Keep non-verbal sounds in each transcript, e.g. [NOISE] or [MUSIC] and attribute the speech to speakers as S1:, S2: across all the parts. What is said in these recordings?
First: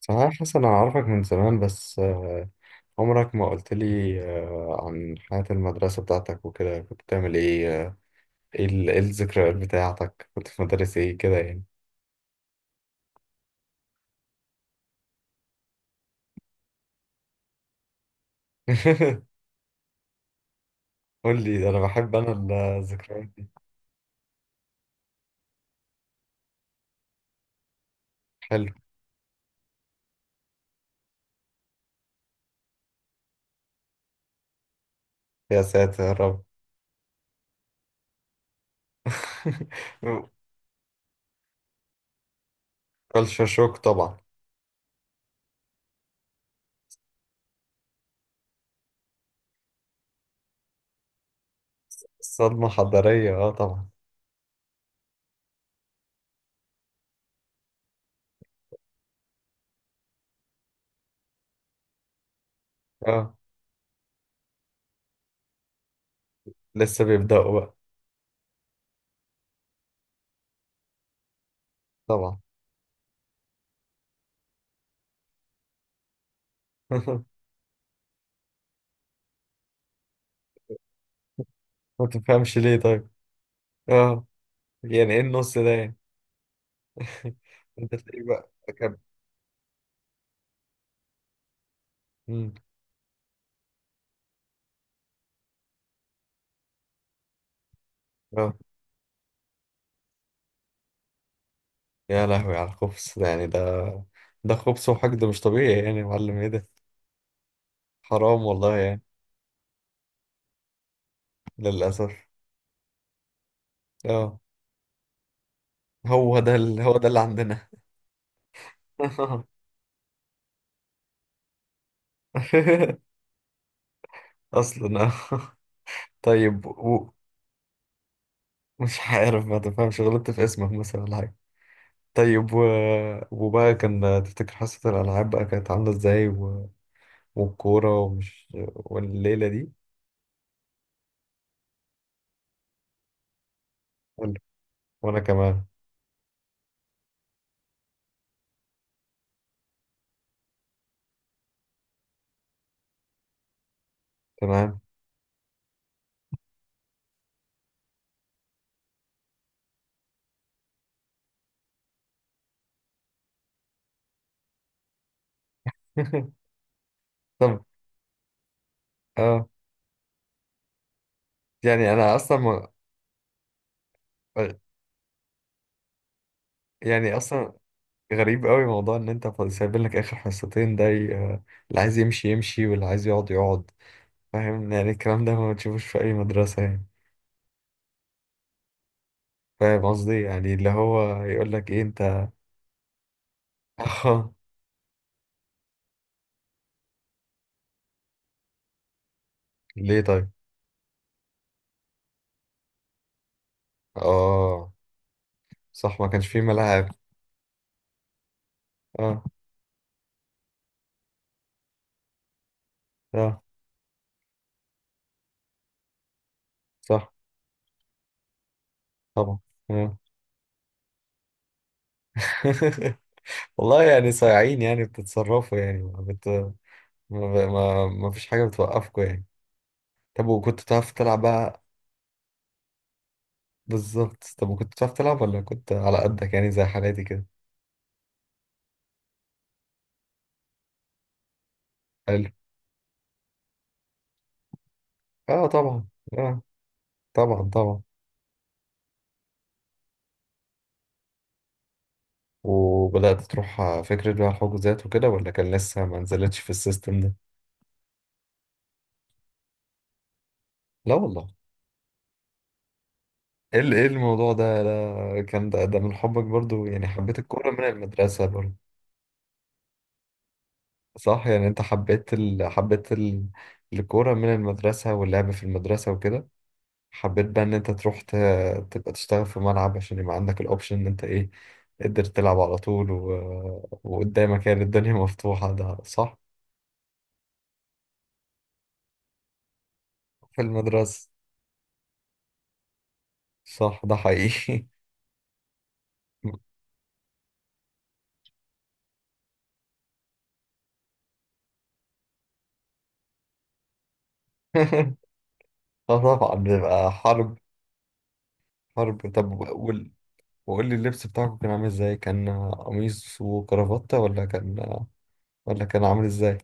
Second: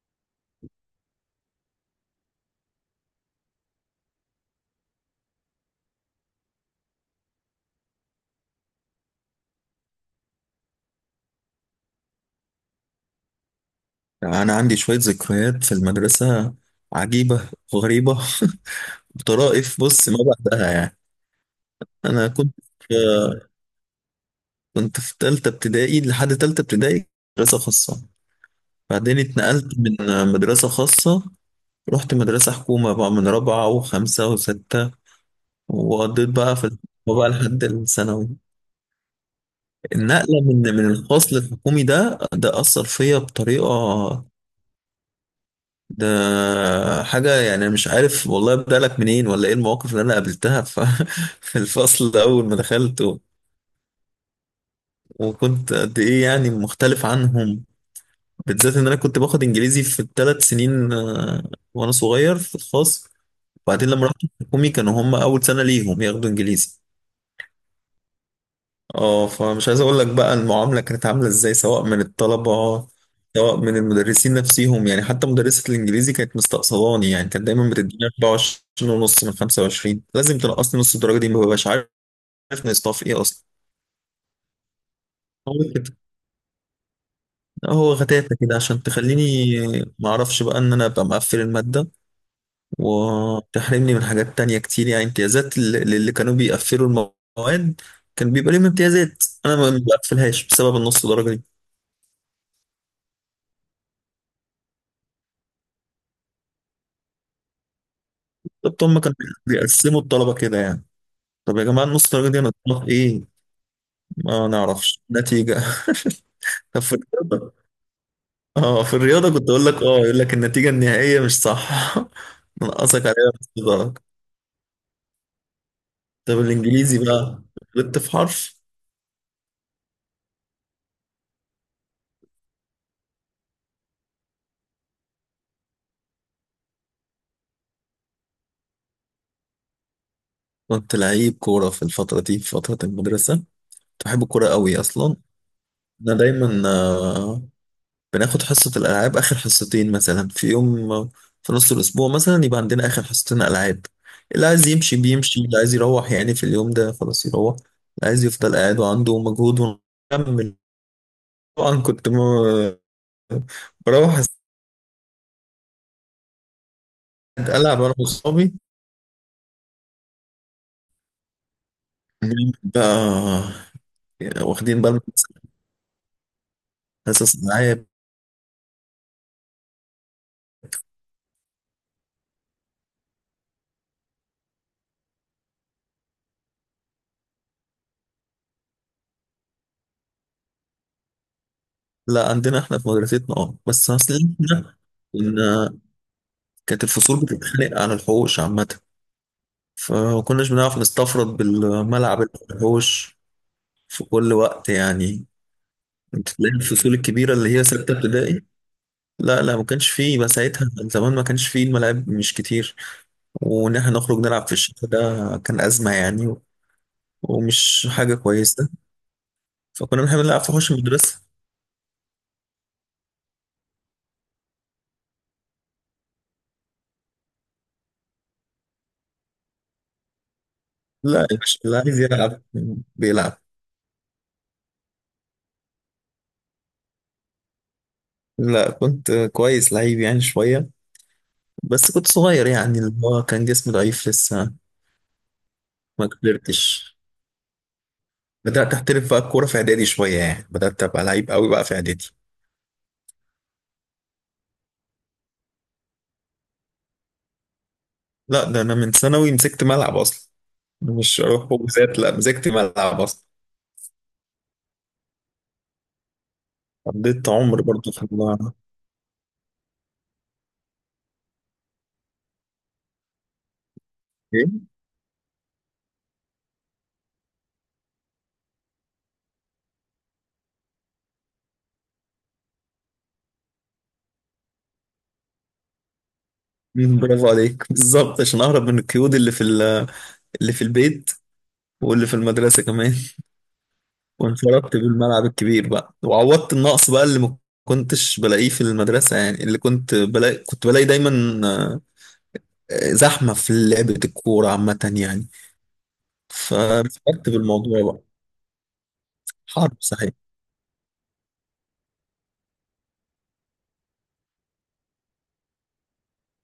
S1: صحيح يا حسن، أنا أعرفك من زمان بس عمرك ما قلت لي عن حياة المدرسة بتاعتك وكده كنت بتعمل إيه؟ إيه الذكريات بتاعتك؟ كنت في مدارس إيه كده يعني؟
S2: أنا عندي شوية ذكريات في المدرسة عجيبة وغريبة. [LAUGHS]
S1: [LAUGHS]
S2: بطرائف بص ما بعدها يعني.
S1: قول لي ده، أنا بحب
S2: أنا كنت في
S1: الذكريات دي.
S2: كنت في تالتة ابتدائي لحد تالتة ابتدائي، مدرسة خاصة.
S1: حلو.
S2: بعدين اتنقلت من مدرسة خاصة، رحت مدرسة حكومة بقى من رابعة وخمسة وستة،
S1: يا ساتر يا
S2: وقضيت
S1: رب.
S2: بقى في الحكومة بقى لحد الثانوي.
S1: [LAUGHS]
S2: النقلة من الخاص للحكومي ده أثر فيا
S1: كلشر شوك طبعا.
S2: بطريقة. ده حاجة، يعني أنا مش عارف والله أبدأ لك منين ولا إيه المواقف اللي أنا قابلتها. [LAUGHS] في الفصل أول ما
S1: صدمة
S2: دخلت، و-
S1: حضارية، أه طبعا.
S2: وكنت قد إيه يعني مختلف عنهم، بالذات إن أنا كنت باخد إنجليزي في الثلاث سنين، وأنا صغير في الخاص.
S1: أه.
S2: وبعدين لما رحت الحكومي كانوا هم أول سنة ليهم ياخدوا إنجليزي.
S1: لسه بيبدأوا بقى.
S2: اه فمش عايز اقول لك بقى المعامله كانت عامله ازاي، سواء من
S1: طبعا.
S2: الطلبه سواء من المدرسين نفسهم. يعني حتى مدرسه الانجليزي كانت مستقصداني،
S1: [LAUGHS]
S2: يعني كانت دايما بتديني 24 ونص من 25. لازم تنقصني نص الدرجه دي، ما ببقاش عارف
S1: ما تفهمش ليه
S2: نقصتها في
S1: طيب؟
S2: ايه اصلا.
S1: أه. يعني إيه
S2: هو
S1: النص ده
S2: كده،
S1: يعني؟ [LAUGHS]
S2: هو
S1: أنت تلاقيه
S2: غتاتة
S1: بقى
S2: كده عشان
S1: كم؟
S2: تخليني ما اعرفش بقى ان انا ابقى مقفل الماده،
S1: مم.
S2: وتحرمني من حاجات تانية كتير، يعني امتيازات للي كانوا بيقفلوا المواد كان بيبقى
S1: آه.
S2: ليهم امتيازات، انا ما بقفلهاش بسبب النص درجه.
S1: يا لهوي على الخبز ده، يعني ده خبز وحقد مش طبيعي، يعني يا معلم ايه ده؟ حرام والله
S2: بالظبط، هم
S1: يعني.
S2: كانوا بيقسموا الطلبة كده يعني. طب يا جماعة،
S1: للأسف.
S2: النص درجة دي أنا في إيه؟
S1: اه.
S2: ما نعرفش نتيجة. [LAUGHS] طب في
S1: هو ده اللي
S2: الرياضة،
S1: عندنا.
S2: آه في الرياضة كنت
S1: [LAUGHS]
S2: أقول لك، آه يقول لك النتيجة النهائية مش صح. [LAUGHS] نقصك عليها نص درجة.
S1: اصلا اه.
S2: طب
S1: طيب
S2: الإنجليزي
S1: و...
S2: بقى غلطت في حرف.
S1: مش عارف، ما تفهمش. غلطت في اسمك مثلا ولا حاجة؟ طيب و... وبقى، كان تفتكر حصة الألعاب بقى كانت عاملة ازاي؟ و... والكورة، ومش... والليلة دي؟
S2: كنت لعيب كورة في الفترة دي، في فترة المدرسة كنت بحب
S1: ولا.
S2: الكورة قوي أصلا.
S1: وأنا كمان.
S2: أنا دايما بناخد حصة الألعاب آخر حصتين، مثلا في يوم، في نص الأسبوع مثلا يبقى عندنا آخر حصتين ألعاب. اللي عايز
S1: تمام.
S2: يمشي بيمشي، اللي عايز يروح يعني في اليوم ده خلاص يروح، اللي عايز يفضل قاعد وعنده مجهود ونكمل. طبعا كنت بروح
S1: [LAUGHS] طب.
S2: ألعب أنا وأصحابي
S1: اه. يعني أنا أصلا ما-
S2: بقى، واخدين بالنا من
S1: يعني
S2: حصص
S1: اصلا
S2: الألعاب.
S1: غريب قوي موضوع ان انت سايبين لك اخر حصتين، اللي عايز يمشي يمشي، واللي عايز يقعد يقعد. فاهم؟ يعني الكلام ده ما بتشوفوش في اي مدرسة يعني. فاهم قصدي؟ يعني اللي هو يقول لك ايه انت.
S2: لا
S1: [LAUGHS]
S2: عندنا احنا في مدرستنا اه، بس اصل
S1: اه.
S2: إحنا كنا كانت الفصول بتتخانق على الحوش عامة.
S1: ليه
S2: فما
S1: طيب؟
S2: كناش بنعرف نستفرد بالملعب، الحوش، في كل وقت
S1: اه،
S2: يعني.
S1: صح، ما كانش
S2: انت
S1: فيه
S2: تلاقي
S1: ملاعب.
S2: الفصول الكبيرة اللي هي ستة ابتدائي.
S1: اه.
S2: لا لا، ما كانش فيه بقى ساعتها زمان، ما كانش فيه الملاعب مش كتير.
S1: اه،
S2: وإن احنا نخرج نلعب في الشتاء ده كان أزمة يعني،
S1: صح.
S2: ومش حاجة كويسة.
S1: طبعا. آه.
S2: فكنا بنحب نلعب في حوش المدرسة.
S1: [LAUGHS] والله يعني صايعين، يعني بتتصرفوا، يعني ما بت ما, ب... ما... ما فيش حاجة بتوقفكم يعني. طب، وكنت بتعرف تلعب
S2: لا يا باشا،
S1: بقى؟
S2: اللي عايز يلعب بيلعب.
S1: بالظبط. طب، وكنت بتعرف تلعب ولا كنت على قدك يعني، زي حالاتي كده؟
S2: لا كنت كويس، لعيب يعني شوية، بس كنت
S1: حلو.
S2: صغير يعني اللي هو كان جسمي ضعيف لسه،
S1: اه طبعا.
S2: ما
S1: اه
S2: كبرتش.
S1: طبعا.
S2: بدأت أحترف بقى الكورة في إعدادي شوية يعني، بدأت أبقى لعيب قوي بقى في إعدادي.
S1: وبدأت تروح فكرة بقى الحجوزات وكده، ولا كان لسه ما نزلتش في السيستم ده؟
S2: لا ده أنا من ثانوي مسكت ملعب أصلا،
S1: لا
S2: مش
S1: والله.
S2: أروح حجوزات، لا مسكت ملعب أصلا.
S1: ايه الموضوع ده؟ ده من حبك برضو، يعني حبيت
S2: قضيت
S1: الكورة
S2: عمر
S1: من
S2: برضه في
S1: المدرسة برضو.
S2: الملعب.
S1: صح. يعني انت الكورة من
S2: إيه؟
S1: المدرسة، واللعب في المدرسة وكده. حبيت بقى ان انت تبقى تشتغل في ملعب، عشان يبقى عندك الاوبشن ان انت، ايه، تقدر تلعب على طول، و... وقدامك يعني الدنيا مفتوحة. ده صح.
S2: مم، برافو عليك. [LAUGHS] بالظبط عشان أهرب من القيود اللي في
S1: في
S2: اللي في
S1: المدرسة.
S2: البيت، واللي في المدرسة كمان.
S1: صح، ده
S2: [LAUGHS]
S1: حقيقي.
S2: وانفردت بالملعب الكبير بقى، وعوضت
S1: [LAUGHS]
S2: النقص بقى اللي ما كنتش بلاقيه في المدرسة، يعني اللي كنت بلاقي كنت بلاقي دايما زحمة في لعبة الكورة عامة يعني.
S1: اه طبعا، بيبقى
S2: فانفردت
S1: حرب.
S2: بالموضوع بقى.
S1: حرب. طب،
S2: حرب
S1: وقول.
S2: صحيح.
S1: وقول لي اللبس بتاعكم كان عامل ازاي؟ كان قميص وكرافتة، ولا كان... ولا كان عامل ازاي؟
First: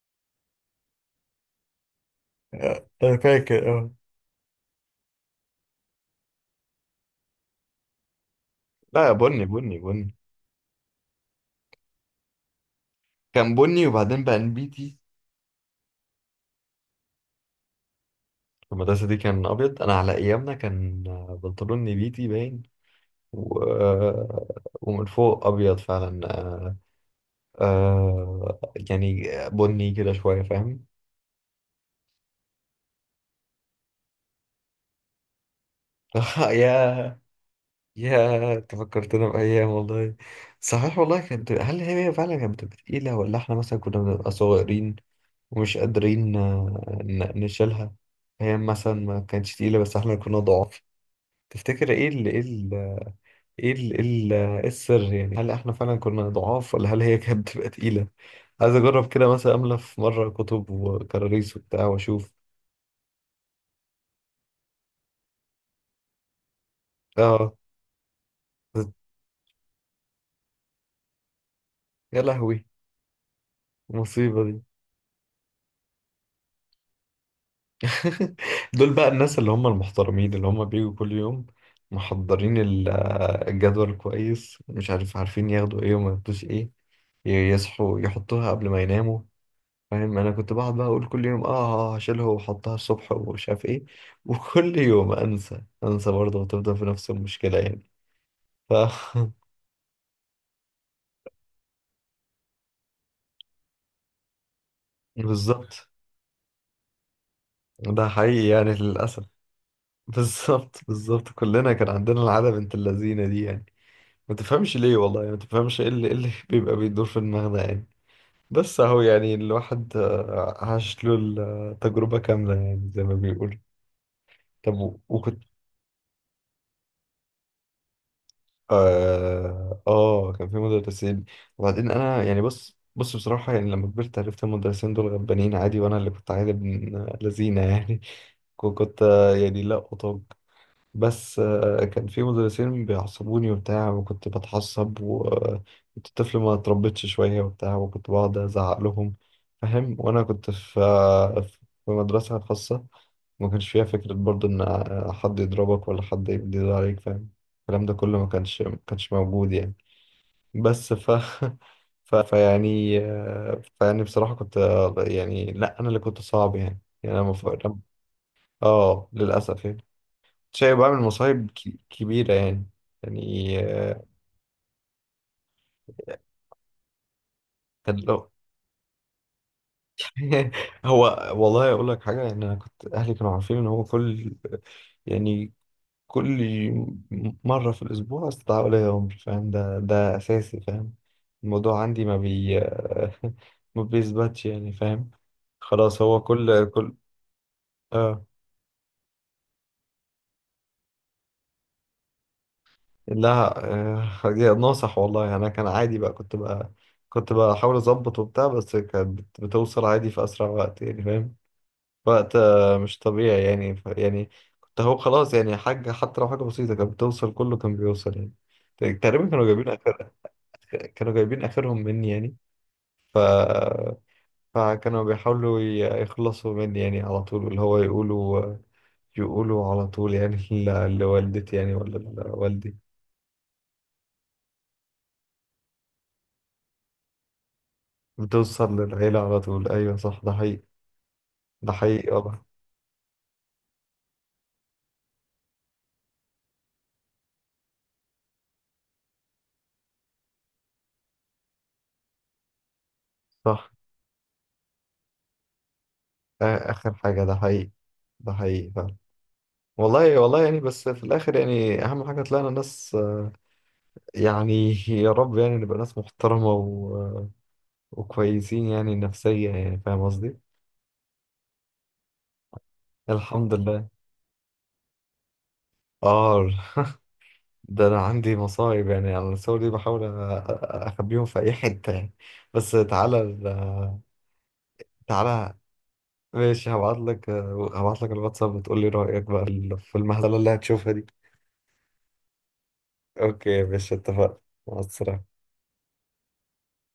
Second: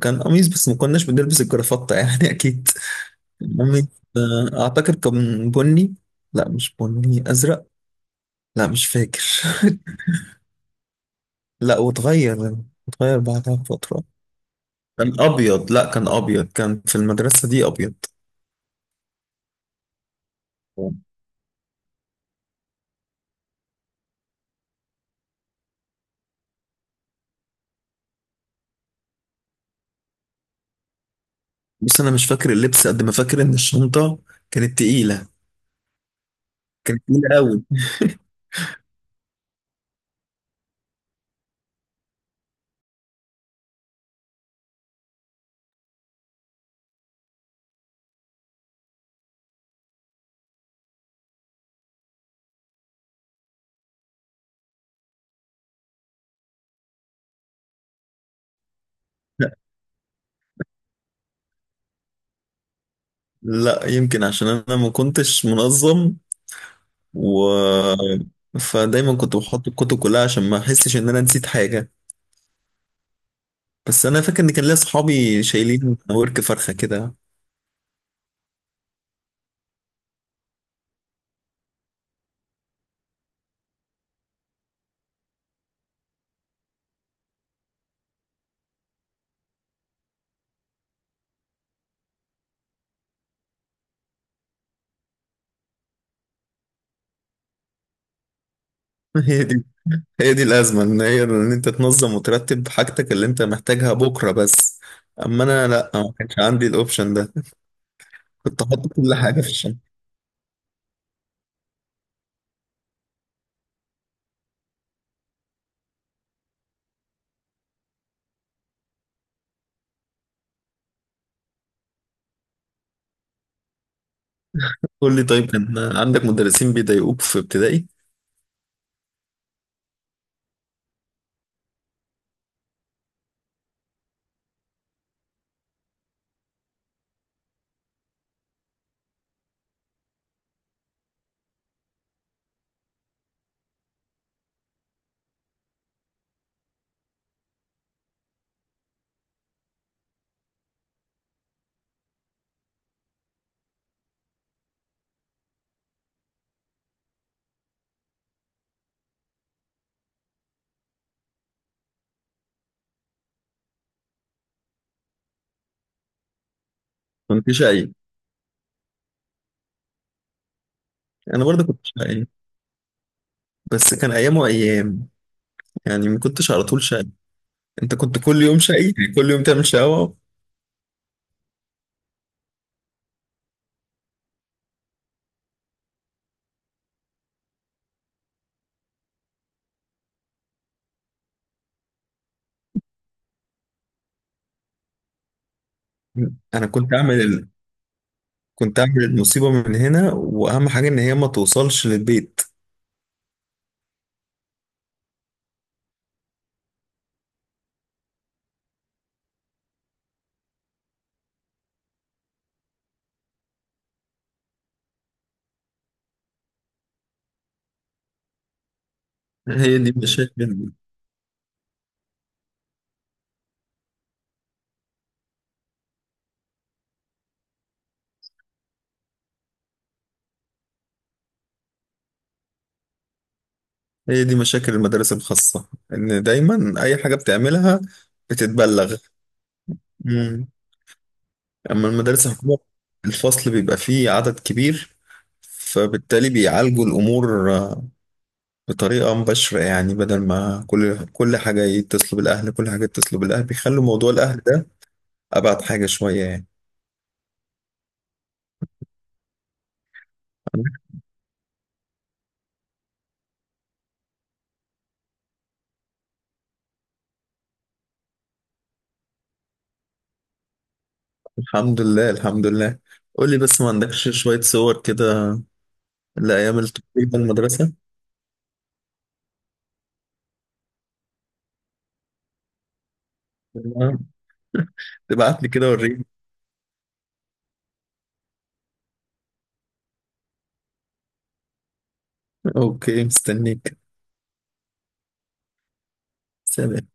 S2: كان قميص، بس ما كناش بنلبس الجرافطة يعني، [LAUGHS] أكيد.
S1: انا فاكر
S2: قميص،
S1: اه.
S2: أعتقد كان بني. لا مش بني، أزرق. لا مش
S1: لا،
S2: فاكر. [LAUGHS]
S1: بني.
S2: لا واتغير، اتغير
S1: كان
S2: بعدها
S1: بني
S2: بفترة.
S1: وبعدين بقى نبيتي.
S2: كان أبيض. لا كان أبيض، كان في المدرسة دي أبيض.
S1: في المدرسة دي كان أبيض. أنا على أيامنا كان بنطلون نبيتي باين، و... ومن فوق أبيض فعلا. آه... يعني بني كده شوية، فاهم.
S2: بس أنا مش فاكر اللبس قد ما فاكر إن الشنطة كانت تقيلة،
S1: [LAUGHS]
S2: كانت
S1: يا.
S2: تقيلة أوي.
S1: يا انت فكرتنا بأيام والله. صحيح والله. كانت... هل هي فعلا كانت بتبقى تقيلة، ولا احنا مثلا كنا بنبقى صغيرين ومش قادرين نشيلها؟ هي مثلا ما كانتش تقيلة، بس احنا كنا ضعاف. تفتكر ايه إيه السر يعني؟ هل احنا فعلا كنا ضعاف، ولا هل هي [LAUGHS] كانت بتبقى تقيلة؟ عايز اجرب كده مثلا، املى في مرة كتب وكراريس وبتاع، واشوف.
S2: لا يمكن عشان أنا ما كنتش منظم، و
S1: اه.
S2: فدايما كنت بحط الكتب كلها عشان ما أحسش إن أنا نسيت حاجة.
S1: يا لهوي،
S2: بس انا فاكر
S1: المصيبة
S2: ان
S1: دي.
S2: كان ليا صحابي شايلين ورك فرخه كده.
S1: [LAUGHS] دول بقى الناس اللي هم المحترمين، اللي هم بيجوا كل يوم محضرين الجدول كويس، مش عارف، عارفين ياخدوا ايه وما ياخدوش ايه، يصحوا يحطوها قبل ما يناموا، فاهم. انا كنت بقعد بقى اقول كل يوم، اه هشيلها واحطها الصبح ومش عارف ايه، وكل يوم انسى انسى برضه، وتفضل في نفس المشكلة يعني. ف
S2: [LAUGHS]
S1: [LAUGHS]
S2: هي دي هي دي الازمه، ان هي ان انت تنظم وترتب حاجتك اللي انت محتاجها بكره بس. اما انا
S1: بالظبط.
S2: لا، ما كانش عندي الاوبشن ده.
S1: ده حقيقي
S2: كنت
S1: يعني،
S2: احط كل
S1: للأسف.
S2: حاجه في الشنطه.
S1: بالظبط بالظبط. كلنا كان عندنا العادة بنت اللذينة دي يعني. ما تفهمش ليه والله، يعني ما تفهمش إيه اللي [LAUGHS] بيبقى بيدور في دماغنا يعني. بس اهو، يعني الواحد عاش له التجربة كاملة، يعني زي ما بيقول. طب
S2: قول لي
S1: وكنت...
S2: طيب، كان عندك مدرسين بيضايقوك في ابتدائي؟
S1: اه كان في مدرسين. وبعدين انا يعني بص بصراحة، يعني لما كبرت عرفت المدرسين دول غلبانين عادي، وانا اللي كنت عادي ابن لذينة يعني. [LAUGHS] كنت يعني لا أطاق. بس كان في مدرسين بيعصبوني وبتاع، وكنت بتعصب، وكنت طفل ما اتربيتش شوية وبتاع، وكنت بقعد أزعق لهم، فاهم. وأنا كنت في في مدرسة خاصة، ما كانش فيها فكرة برضو إن حد يضربك ولا حد يجدر عليك، فاهم. الكلام ده كله ما كانش موجود يعني. بس ف [LAUGHS] ف فيعني آه، فيعني بصراحة كنت يعني لا، أنا اللي كنت صعب يعني، يعني
S2: كنت
S1: اه.
S2: شقي.
S1: للأسف يعني. شاي بعمل
S2: انا برضه كنت شقي،
S1: كبيرة يعني. يعني
S2: بس كان ايام وايام يعني، ما كنتش على طول شقي. انت
S1: كان
S2: كنت
S1: لو.
S2: كل يوم شقي يعني، كل يوم تعمل شقاوه.
S1: [LAUGHS] هو. والله أقول لك حاجة، يعني أنا كنت أهلي كانوا عارفين إن هو كل، يعني كل مرة في الأسبوع استدعاء ولي أمر، فاهم، ده ده أساسي، فاهم. الموضوع عندي ما بي [LAUGHS] ما بيثبتش يعني، فاهم. خلاص، هو كل
S2: انا كنت
S1: كل
S2: اعمل ال...
S1: آه.
S2: كنت اعمل المصيبه من هنا، واهم حاجه ان هي ما توصلش للبيت.
S1: لا، ناصح والله يعني. انا كان عادي بقى، كنت بحاول اظبط وبتاع، بس كانت بتوصل عادي في اسرع وقت يعني، فاهم. وقت مش طبيعي يعني، يعني كنت... هو خلاص يعني، حاجه حتى لو حاجه بسيطه كانت بتوصل، كله كان بيوصل يعني. تقريبا كانوا جايبين
S2: هي دي
S1: آخر...
S2: مشاكل
S1: كانوا جايبين اخرهم مني يعني. ف. فكانوا بيحاولوا يخلصوا مني يعني على طول، اللي هو يقولوا، يقولوا على طول يعني [LAUGHS] لوالدتي يعني ولا لوالدي.
S2: هي دي مشاكل المدارس الخاصة، إن دايما أي حاجة بتعملها
S1: بتوصل
S2: بتتبلغ.
S1: للعيلة على طول، أيوة صح، ده
S2: مم.
S1: حقيقي. ده
S2: أما
S1: حقيقي
S2: المدارس
S1: والله.
S2: الحكومية الفصل بيبقى فيه عدد كبير، فبالتالي بيعالجوا الأمور بطريقة مباشرة. يعني بدل ما كل حاجة يتصلوا بالأهل، كل حاجة يتصلوا بالأهل،
S1: صح.
S2: بيخلوا موضوع الأهل ده أبعد حاجة شوية يعني.
S1: آخر حاجة، ده حقيقي. ده حقيقي فعلا. والله والله يعني، بس في الآخر يعني أهم حاجة طلعنا ناس، يعني يا رب يعني نبقى ناس محترمة، و... وكويسين يعني نفسيا، يعني فاهم قصدي؟
S2: الحمد لله، الحمد لله. قول لي
S1: الحمد
S2: بس، ما
S1: لله.
S2: عندكش شوية صور كده
S1: آه.
S2: لأيام التقريبا المدرسة؟
S1: ده أنا عندي مصايب يعني على الصور دي. بحاول أ- أخبيهم في أي حتة يعني. بس تعالى
S2: تمام. تبعت لي
S1: تعالى.
S2: كده وريني.
S1: ماشي، هبعت لك. هبعت لك الواتساب، وتقول لي رأيك بقى في المهزلة اللي هتشوفها دي.
S2: اوكي
S1: اوكي يا
S2: مستنيك.
S1: باشا، اتفقنا. مع السلامة.
S2: سلام.